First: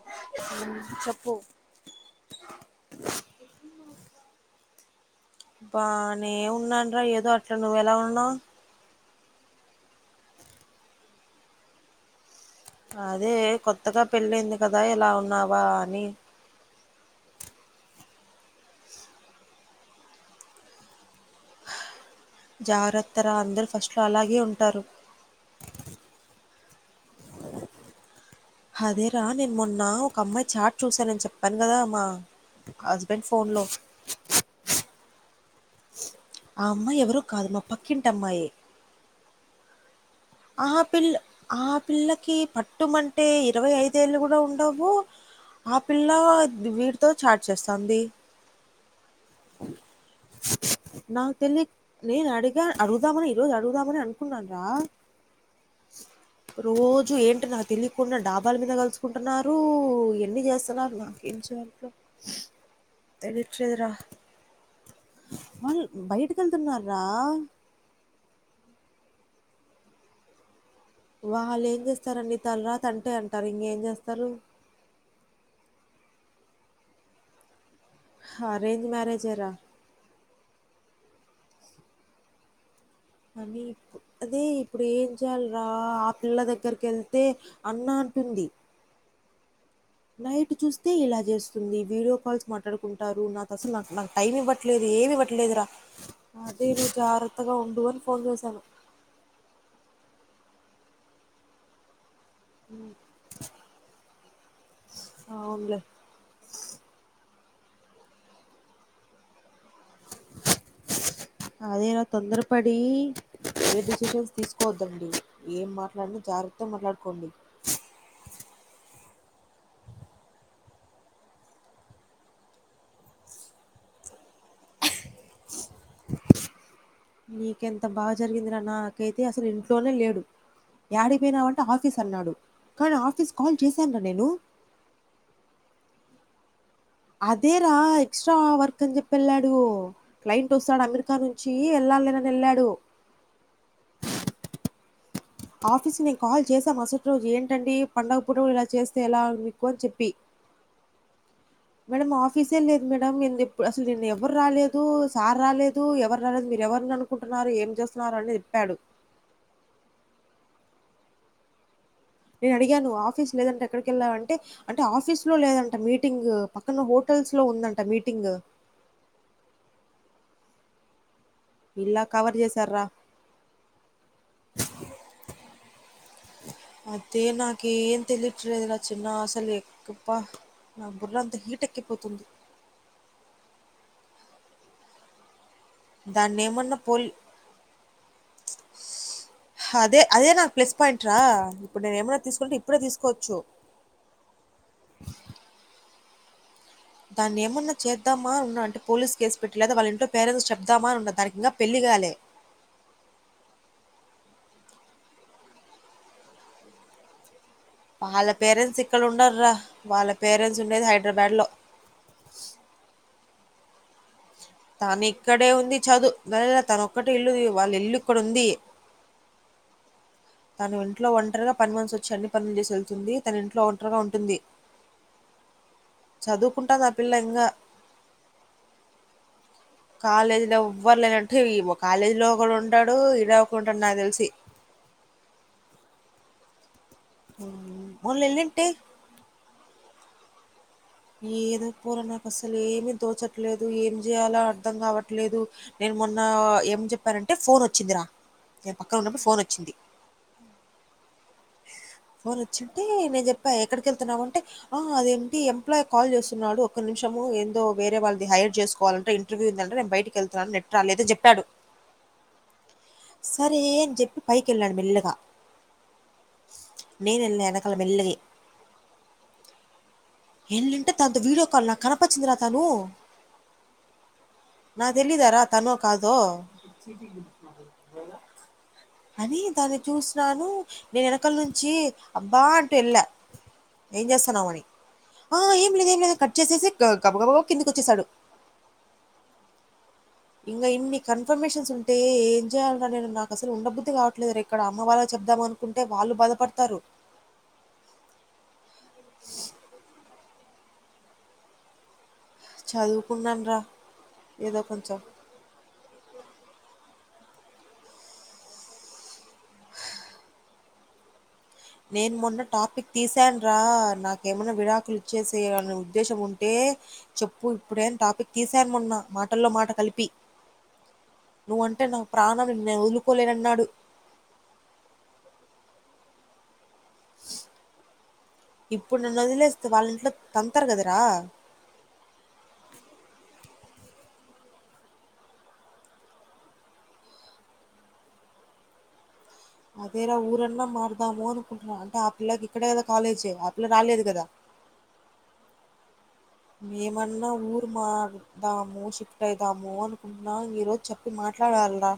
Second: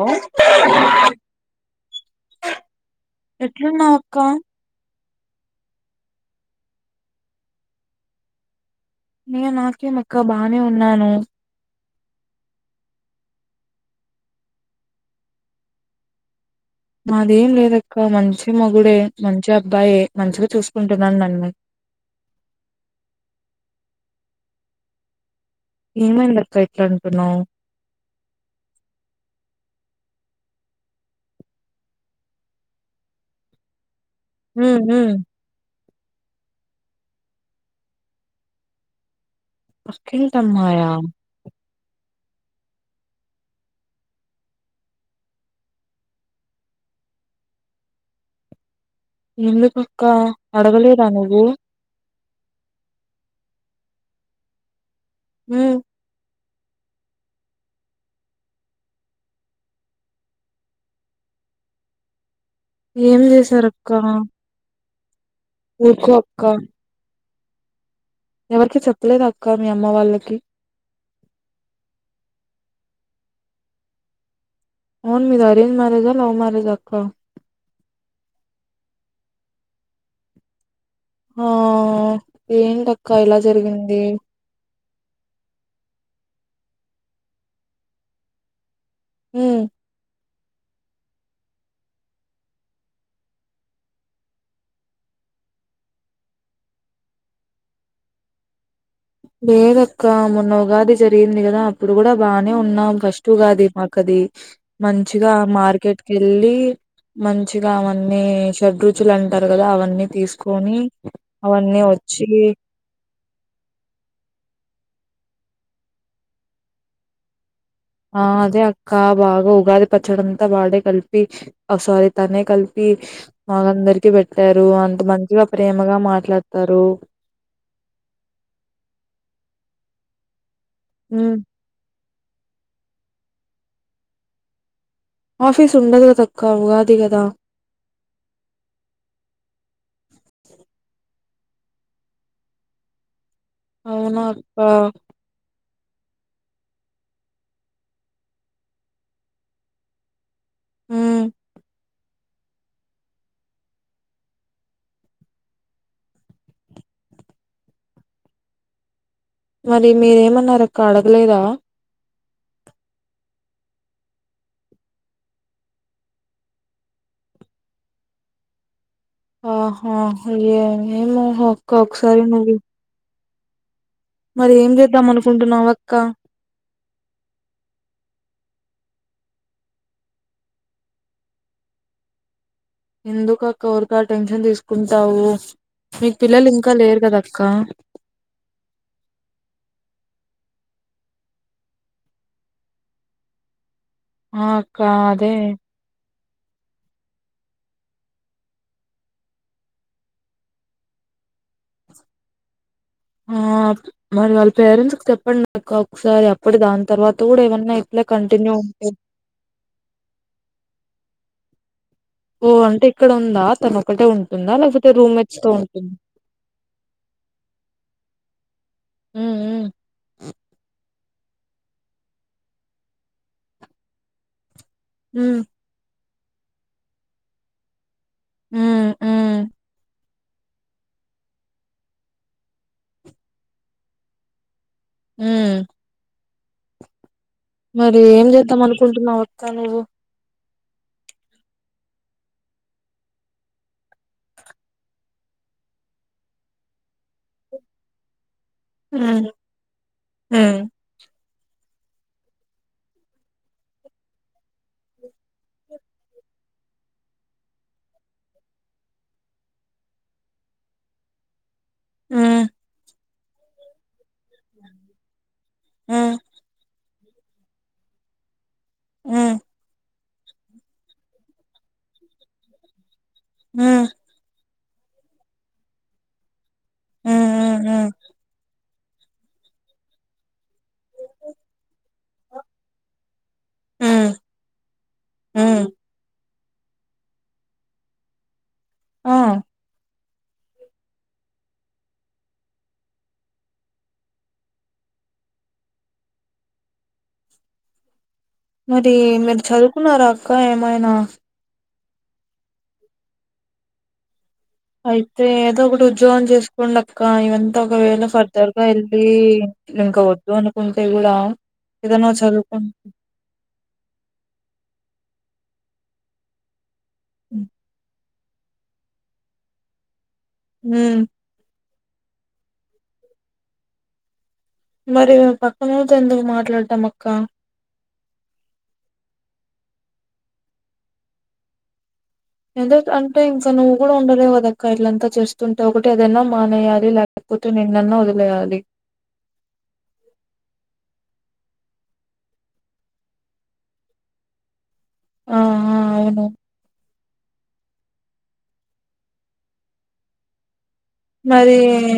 ఆ కోడి అరుపు చెప్పు ఎట్లున్నావ్ అక్క బానేమున్నానరా ఏదో అట్లా నువ్వవు ఎలా ఉన్నావు నే నాకేమ్ అక్క బానే ఉన్నాను అదే కొత్తగా పెళ్ళింది కదా ఏలా ఉన్నావా అని మాదేం లేదక్క మంచి మగుడే మంచి అబ్బాయి మంచిగా చూసుకుంటున్నాను నన్ను జాగ్రత్త రా అందరూ ఫస్ట్లో అలాగే ఉంటారు ఏమైంది అక్క ఎట్లా అంటున్నా అదేరా నేను మొన్న ఒక అమ్మాయి చాట్ చూసానని చెప్పాను కదా మా హస్బెండ్ ఫోన్ లో ఊ హు ఆ అమ్మాయి ఎవరు కాదు మా పక్కింటి అమ్మాయే అమ్మాయా ఆహపిల్ ఆ పిల్లకి పట్టుమంటే ఇరవై ఐదేళ్ళు కూడా ఉండవు ఆ పిల్ల వీటితో చాట్ చేస్తుంది ఎందుకక్కా అడగలేదా నాకు నువ్వు తెలియక్ నేను అడిగా అడుగుదామని ఈరోజు అడుగుదామని అనుకున్నాను రా ఉ రోజు ఏంటి నాకు తెలియకుండా డాబాలు మీద కలుసుకుంటున్నారు ఎన్ని చేస్తున్నారు నాకే చెప్పు ఏం చేసారు అక్క వాళ్ళు బయటక వెళ్తున్న రా ఎవరికి చెప్పలేద అక్క మీ అమ్మ వాళ్ళకి వాళ్ళు ఏం చేస్తారండి తలరాత అంటే అంటారు ఇంగే చేస్తారు అవున్ మీది అరేంజ్ మ్యారేజా లవ్ మ్యారేజా అక్క హరేంజ్ మ్యారేజేరా హా ఏంటక్క ఇలా అని జరిగింది అదే ఇప్పుడు ఏం చేయాల్రా ఆ పిల్ల దగ్గరికి ఎళ్తే అన్న అంటుంది ఊ నైట్ చూస్తే ఇలా చేస్తుంది, వీడియో కాల్స్ మాట్లాడుకుంటారు, నాకు అసల నాక్ టైం ఇవ్వట్లేదు ఏమి. అదే నువ్ జాగ్రత్తగా ఉండు అని ఫోన్ చేశాను లేదక్కా మొన్న ఉగాది జరిగింది గదా అప్పుడు గుడా బానే ఉన్నాం ఫస్ట్ ఉగాది మాక్ అది మంచిగా అవునులే మార్కెట్ కెళ్ళీ మంచిగా అవన్నీ షడ్రుచులు అంటా గదా అవన్నీ తీసుకొని అవన్నీ అదేరా వచ్చీ తొందరపడి ఏ [unintelligible] తీసుకోవద్దండి ఏం మాట్లాడిన జాగ్రత్త మాట్లాడుకోండి కా బాగా ఉగాది పచ్చడంతా వాడే కలిపి ఆ సారి తనే కలిపి మ అందరికి పెట్టారు అంత మంచిగా ప్రేమగా మాట్లాడతారు నీకెంత బాగా జరిగిందిరా నాకైతే అసలు ఇంట్లోనే లేడు యాడి ఉమ్ పోయినావంటే ఆఫీస్ కన్నాడు కానీ ఆఫీస్ కాల్ చేశాను రా నేను ఆఫీస్ ఉండది గద అక్కా ఉగా అదేరా ఎక్స్ట్రా వర్క్ అని చెప్పి ఎళ్ళాడు క్లైంట్ వస్తాడు అమెరికా నుంచి ఎళ్ళాలి నేనని ఎళ్ళాడు అవునా అక్కా ఆఫీస్ నేను కాల్ చేసా మసటి రోజు ఏంటండీ పండగ పూట గుడ ఇలా చేస్తే ఎలా మీకు అని చెప్పి ఉమ్ మేడం ఆఫ్ కీసే లేదు మేడం నేన్ జెప్పు అసలు నిన్న ఎవ్వరు రాలేదూ, సార్ రాలేదూ, ఎవరు రాలేదు, మీరు ఎవరిని అనుకుంటున్న. నారు ఏం చేస్తున్నారు అని చెప్పాడు మరి మీరు ఏమన్నారు అక్క అడగలేదా నేను అడిగాను ఆఫీస్ లేదంటే ఎక్కడికెళ్ళావ్ అంటే, ఆఫీస్ లో లేదంట మీటింగ్ పక్కన హోటల్. టల్స్ లో ఉందంట మీటింగ్ ఆహా అయ్యో ఏమో హక్క ఒక ఇలా సారి కవర్ నువి చేశార్రా." మరి ఏం జేద్దాం అనుకుంటున్నావ్ అక్క అదే నాకు ఏన్ తెలిట్లేదురా చిన్నా అసలే కుప్పా నా బుర్రంత హీట్ ఎక్కిపోతుంది ఎందుకక్క ఊరికె అ టెన్షన్ తీసుకుంటావు మీకు పిల్లలు ఇంకా దాన్నేమన్నా లేరు పోలి గద అక్క అదే, అదే నాకు ప్లస్ పాయింట్ రా ఇప్పుడు నేను ఏమైనా తీసుకుంటే ఇప్పుడే తీసుకోవచ్చు ఆ అక్క అదే దాన్ని ఏమన్నా చేద్దామా ఉన్నా అంటే పోలీస్ కేస్ పెట్టి, లేదా వాళ్ళ ఇంట్లో పేరెంట్స్ చెప్తామా అనున్న దానికి ఇంకా పెళ్లి గ. గాలె [inaudible] ఆ మరి వాళ్ళ పేరెంట్స్ కి చెప్పండి అక్క ఒకసారి అప్పుడు దాని తర్వాత గూడా ఏవన్ వాళ్ళ పేరెంట్స్ ఇక్కడ ఉండర్రా వాళ్ళ పేరెంట్స్ ఉండేది హైడ్రాబాద్ లో ఓ అంటే ఇక్కడ ఉందా తను ఒక్కటే ఉన్ తను ఇక్కడే ఉంది చదు [unintelligible] తన ఒక్కటే ఇల్లు వాళ్ళ ఇల్లు ఇక్కడ ఉంది ఊఉ ఇంట్లో ఒంటరిగా పనిమనిషొచ్చి అన్ని పనులు చేసి వెళ్తుంది, తన ఇంట్లో ఒంటరిగా ఉంటుంది. ఉ చదువుకుంటాది ఆ పిల్ల ఇంగ ఊ ఉ కాలేజీలో ఎవ్వరు లేరంటే ఈమ కాలేజీ లో ఒక ఉంటాడు ఇడ ఒక ఉంటడు నాకు దెలిసి హ్మ్మ్ హ్మ్. మరి ఏం చేద్దాం మొన్నెళ్ళింటే అనుకుంటున్నావ్ ఒక్క నువ్వు ఏదో పోరా నాకు అసలు ఏమి తోచట్లేదు ఏం చేయలో అర్ధం కావట్లేదు నేను మొన్న ఏం చెప్పారంటే ఫోన్ వచ్చిందిరా నేను పక్కన హ్మ్. ఉన్నప్పుడు ఫోన్ వచ్చింది హ్మ్. [inaudible] ఫోన్ వచ్చింటే నేను చెప్పా ఎక్కడికి వెళ్తున్నావు అంటే ఆ అదేంటి ఎంప్లాయ కాల్ చేస్తున్నాడు ఒక నిమిషం ఏందో వేరే వాళ్ళది హైర్ చేసుకోవాలంటే ఇంటర్వ్యూ ఏందంటే నేను బయటకి వెళ్తున్నాను నెట్ రాలేదు అని చెప్పాడు హ్మ్మ్ సరే అని చెప్పి పైకి ఎళ్ళాను మెల్లగా హ్మ్. నేను ఎళ్ళాను ఎనకాల మెల్లగే హ్మ్మ్ వేళ్ళింటే తనతో వీడియో కాల్ నాకు కనపచ్చిందిరా తను హ్మ్మ్ నా తెలిదారా తనో కాదో హ్మ్ హ్మ్ అది దాన్ని చూసినాను నేను వెనకల నుంచి అబ్బా అంటూ ఎళ్ళా హ్మ్ ఏం హ్మ్ చేస్తానవని ఆ హ్మ్ ఏం లేదు ఏం లేదు కట్ చేసేసి గ గబగబాబ కిందికి వచ్చసాడు ఆ ఇంకా ఇన్ని కన్ఫర్మేషన్స్ ఉంటే ఏం చేయాలిరా నేను నాకు అసలు ఉండ బుద్ధి కావట్లేదు ఇక్కడ అమ్మ వాళ్ళకి చెప్ ప్ధం అనుకుంటే వాళ్ళు బాధపడతారు మరి మీరు చదువుకున్నార అక్క ఏమైనా చదువుకున్నాను రా అయితే ఏదో ఒకటి ఉద్యోగం చేసుకోండి అక్క ఇదంతా ఒకవేళ ఫర్దర్ గా వెళ్ళి ఇంక వద్దు అనుకుంటే హలో నేను మొన్న టాపక్ తీసాను రా నాకు ఏమన్నా విడాకులు చేసేయనే ఉద్దేశం ఉంటే హ్మ్ చెప్పు ఇప్పుడే అని టాపిక్ తీసాను మొన్న మాటల్లో మాట కలిపి హ్మ్మ్ నువ్వు అంటే నాకు ప్రాణం నిన్ను నేను వదులుకోలేనన్నాడు మరి పక్కనోలతో ఎందుకు మాట్లాడటం అక్క ఇప్పుడు నన్ను వదిలేస్తే వాళ్ళ ఇంట్లో తంతారు కదరా ఎందు అంటే ఇంకా నువ్వు కూడా ఉండలేవ్ కదక్క ఇట్లంతా చేస్తుంటే ఒకటి అదన్నా మానేయ్యాలి లేక పోతే నిన్నన్న వదిలేయాలి అదేరా ఊరన్నా మార్ మారుద్దాము అనుకుంటున్నాం అంటే ఆ పిల్లకి ఇక్కడే కదా కాలేజ్ ఆ పిల్ల రాలేదు కదా ఆహా అవును మరుద్దాము షిఫ్ట్ అయిదాము అనుకుంటున్నా ఈరోజు చెప్పి మరి మాట్లాడాలిరా.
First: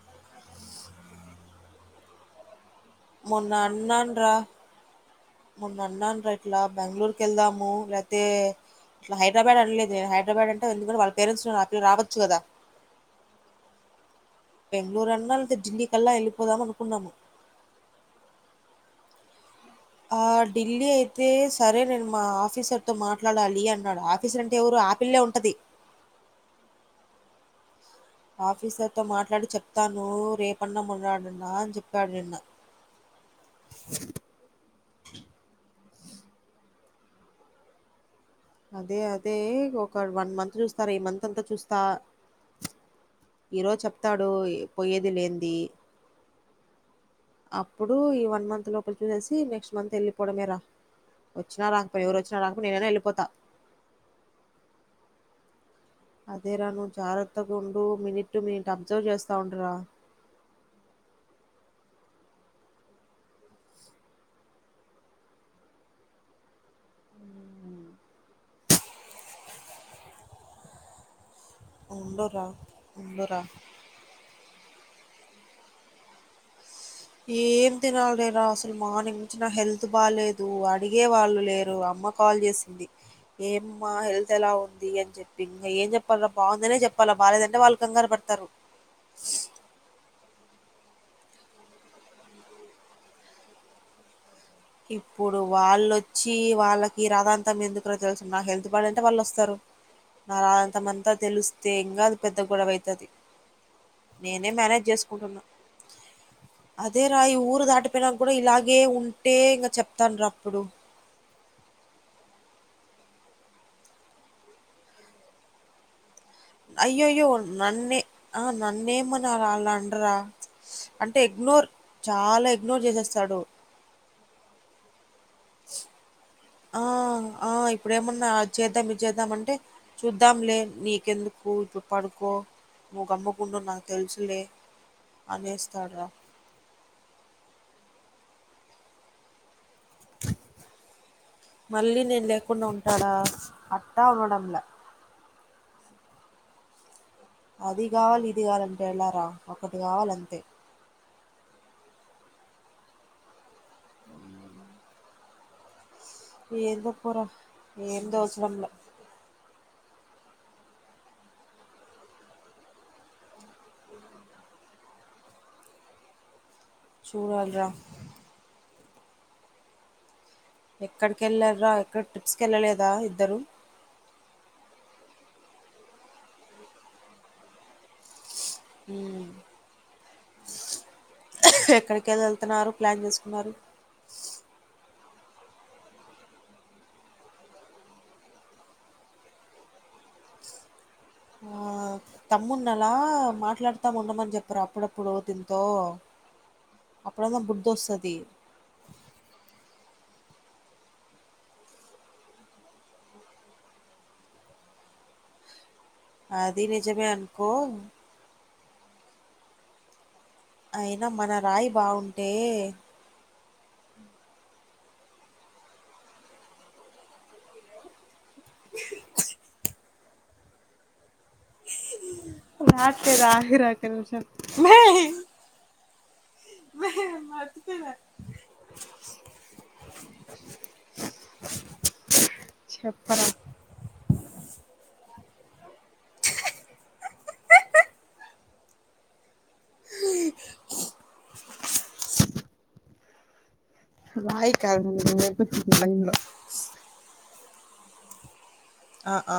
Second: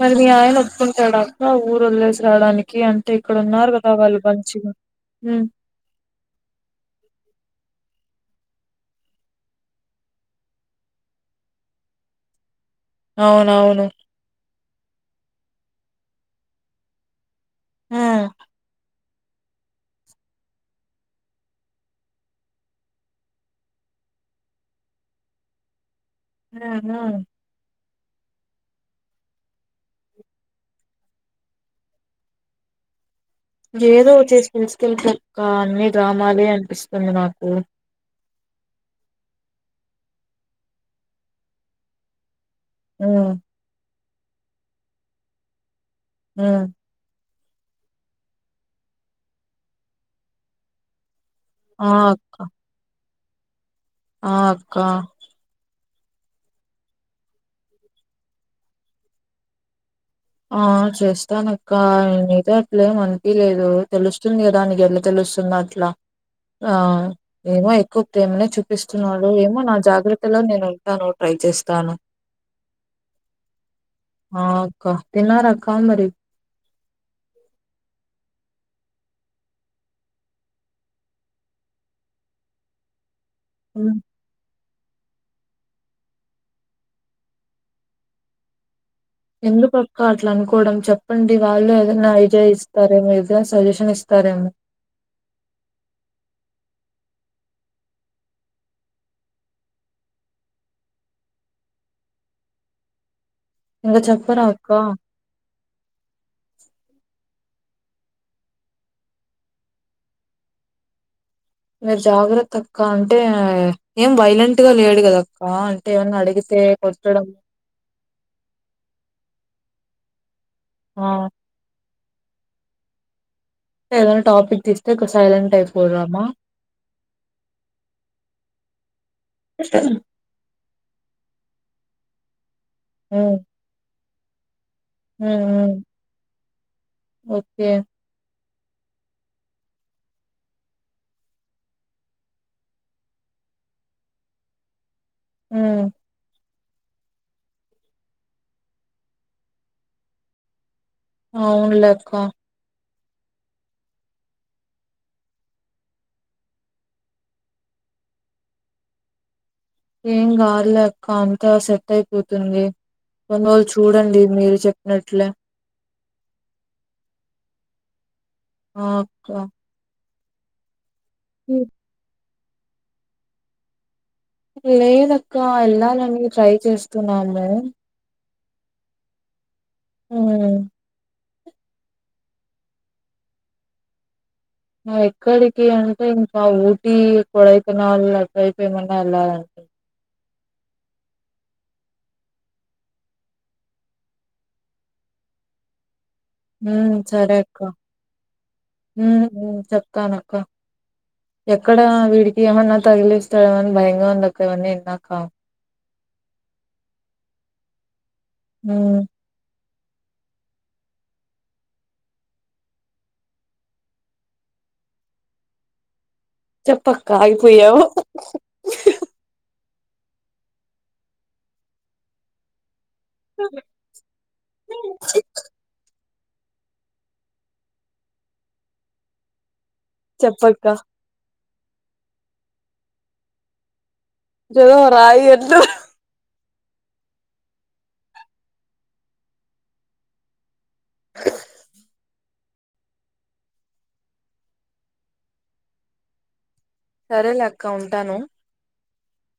మరి మీ ఆయన ఒప్పుకుంటాడా అక్క ఊరు వదిలేసి రావడానికి కి అంటే ఇక్కడ మొన్న ఉన్నారు కదా వాళ్ళు అన్నానురా మంచిగా ఉమ్ మొన్న అన్నాను రా ఇట్లా బెంగళూరుకి వెళ్దాము తే ఇట్ల హైదరాబాద్ అనలేదు హైదరాబాద్ అంటే ఎందుకంటే వాళ్ళ పేరెంట్స్ ఉన్నారు ఆ పిల్ల రావచ్చు కదా అవునవును బంగళూరు అన్నా లేకపోతే డిల్లీ కి ఆళ్ల వెళ్లిపోదాం అనుకున్నాము ఉమ్ ఆ ఢిల్లీ అయితే సరే నేను మా ఆఫీసర్ తో మాట్లాడాలి అన్నాడు ఆఫీసర్ అంటే ఎవరు ఆ పిల్లే ఉంటది హ్మ్మ్ హ్మ్మ్ ఆఫీసర్తో మాట్లాడి చెప్తాను రేపన్న మన్నాడన్నా అని చెప్పాడు నిన్న ఏదో ఒకటి చేసి తీసుకెళ్లి పో అక్క అన్ని డ్రామాలే అనిపిస్తుంది నాకు అదే అదే ఒక వన్ మంత్ చూస్తార ఈ మంత్ అంతా చూస్తా ఉమ్ ఈరోజు చెప్తాడు పోయేది లేంది ఆ అప్పుడు ఈ వన్ మంత్ లోపల చూసేసి నెక్స్ట్ మంత్ వెళ్ళిపోవడమే రా వచ్చా ఆ రాకపో ఎవరు అక్క వినా రాక నేనేనా వెళ్ిపోతా ఆ అక్కా అదే రా నువు జాగ్రత్తగా ఉండు మినిట్ టు మినిట్ అబ్జర్వ్ చేస్తా ఉండరా ఆ చేస్తానక్క నీతో అట్లేం అనిపిలేదు తెలుస్తుంది కదానికి ఎల్లా తెలుసు స్తున్నాట్లా ఆ ఏమో ఎక్కువ ప్రేమనే చూపిస్తున్నాడు ఏమో నా జాగ్రత్తలో నేను ఉంటాను ట్రై ఉండురా. ఉండురా. చేస్తానుకా తిన్నారా అక్క మరి ఏం తెనా లేే రాస అసలు మార్నింగ్ నుంచి నా హెల్త్ బాలేదు అడిగే వాళ్ళు లేరు అమ్మ కాల్ చేసింది ఏం మా ఉమ్, హెల్త్ ఎలా ఉ అని చెప్పి ఇంకా ఏం చెప్పాలరా బాగుందనే చెప్పాలా బాగాలేదంటే వాళ్ళు కంగారు పడతారు ఎందుకుక్క అట్లా అనుకోవడం చెప్పండి వాళ్ళు ఏదైనా ఐడియా ఇస్తారేమో ఏదైనా సజెషన్ ఇస్తారేమో ఇప్పుడు వాళ్ళుొచ్చి వాళ్ళకి రాథాంతం ఎందుకుో తెలుసు నా హెల్త్ బాడ్ అంటే వాళ్ళు వస్తారు నాంతమంతా తెలుస్తే ఇంకాది పెద్ద గొడవ అైతుది ఇంగ చెప్పరా అక్కా అదే రా ఈ ఊరు దాటిపోయినా కూడా ఇలాగే ఉ అట్టే ఇంకా చెప్తాను రా అప్పుడు మీరు జాగ్రత్త అక్క అంటే ఏం వైలెంట్ గా లేడు కదక్క అంటే ఏమన్నా అడిగి అయ్యో అయ్యో నన్నే ఆ నన్నేమని అలా అళ్ళ అండరా ఆ అంటే ఎగ్నోర్ చాలా ఇగ్నోర్ చేసేస్తాడు ఏదనా టాపిక్ తీస్తే సైలెంట్ అయిపోదామా ఆ ఆ ఇప్పుడు ఏమన్నా చేేద్దా చేద్దాంటే ఉమ్ చూద్దాంలే నీకెందుకు ఇప్పుడు పడుకో నువ్వు ఉమ్ గమ్ముకుంటు నాకు తెలుసులే అనేస్తాడు రా ప మళ్ళీ నేను లేకుండా ఉంటాడా అట్టా ఉండడంలా హుమ్ అది కావాలి ఇది కావాలంటే ఎళారా ఒకటి కావాలంతే అవును లక్క ఎంత పర ఎంత వసరంల ఏం గాదు లే అక్క అంతా సెట్ అయిపోతుంది కొన్ని రోజళు చూడండి మీరు చెప్పినట్లే చూడాల రా ఓక ఎక్కడికి వెళ్ళారరా ఎక్కడ ట్రిప్స్కి వెళ్ళలేదా ఇద్దరు లేదక్క వెళ్ళాలని ట్రై చేస్తున్నాము ఈ హ ఎక్కడికి వెళ్ళ వెళ్తున్నారు ప్లాన్ చేసుకున్నారు ఎక్కడికి అంటే ఇంకా ఊటీ కొడైతనాళ్ళ అట్ైపో ఏమన్నా వెళ్ళాలంట తమ్మున్నాలా మాట్లాడుతాము ఉండమని చెప్పారు అప్పుడప్పుడు దీంతో హుమ్ సరే అప్పుడన్నా అక్క బుద్ధి వస్తది హుమ్ చెప్తాను అక్క ఎక్కడ వీడికి ఏమన్నా తగిలిస్తాడ ఏమని భయంగా ఉందక్క ఇవన్నీ విన్నాక అది నిజమే అనుకో హ అయినా మన రాయి బావుంటే చెప్పక్క ఆగిపోయావు రాలేదురా [inaudible] రకాషా వద్దులే చెప్పక్క చెప్పరా ఏదో రాయి ఎద్దు అ [inaudible] రాయి కాదు [inaudible] సరేలే అక్క ఉంటాను ఆ ఆ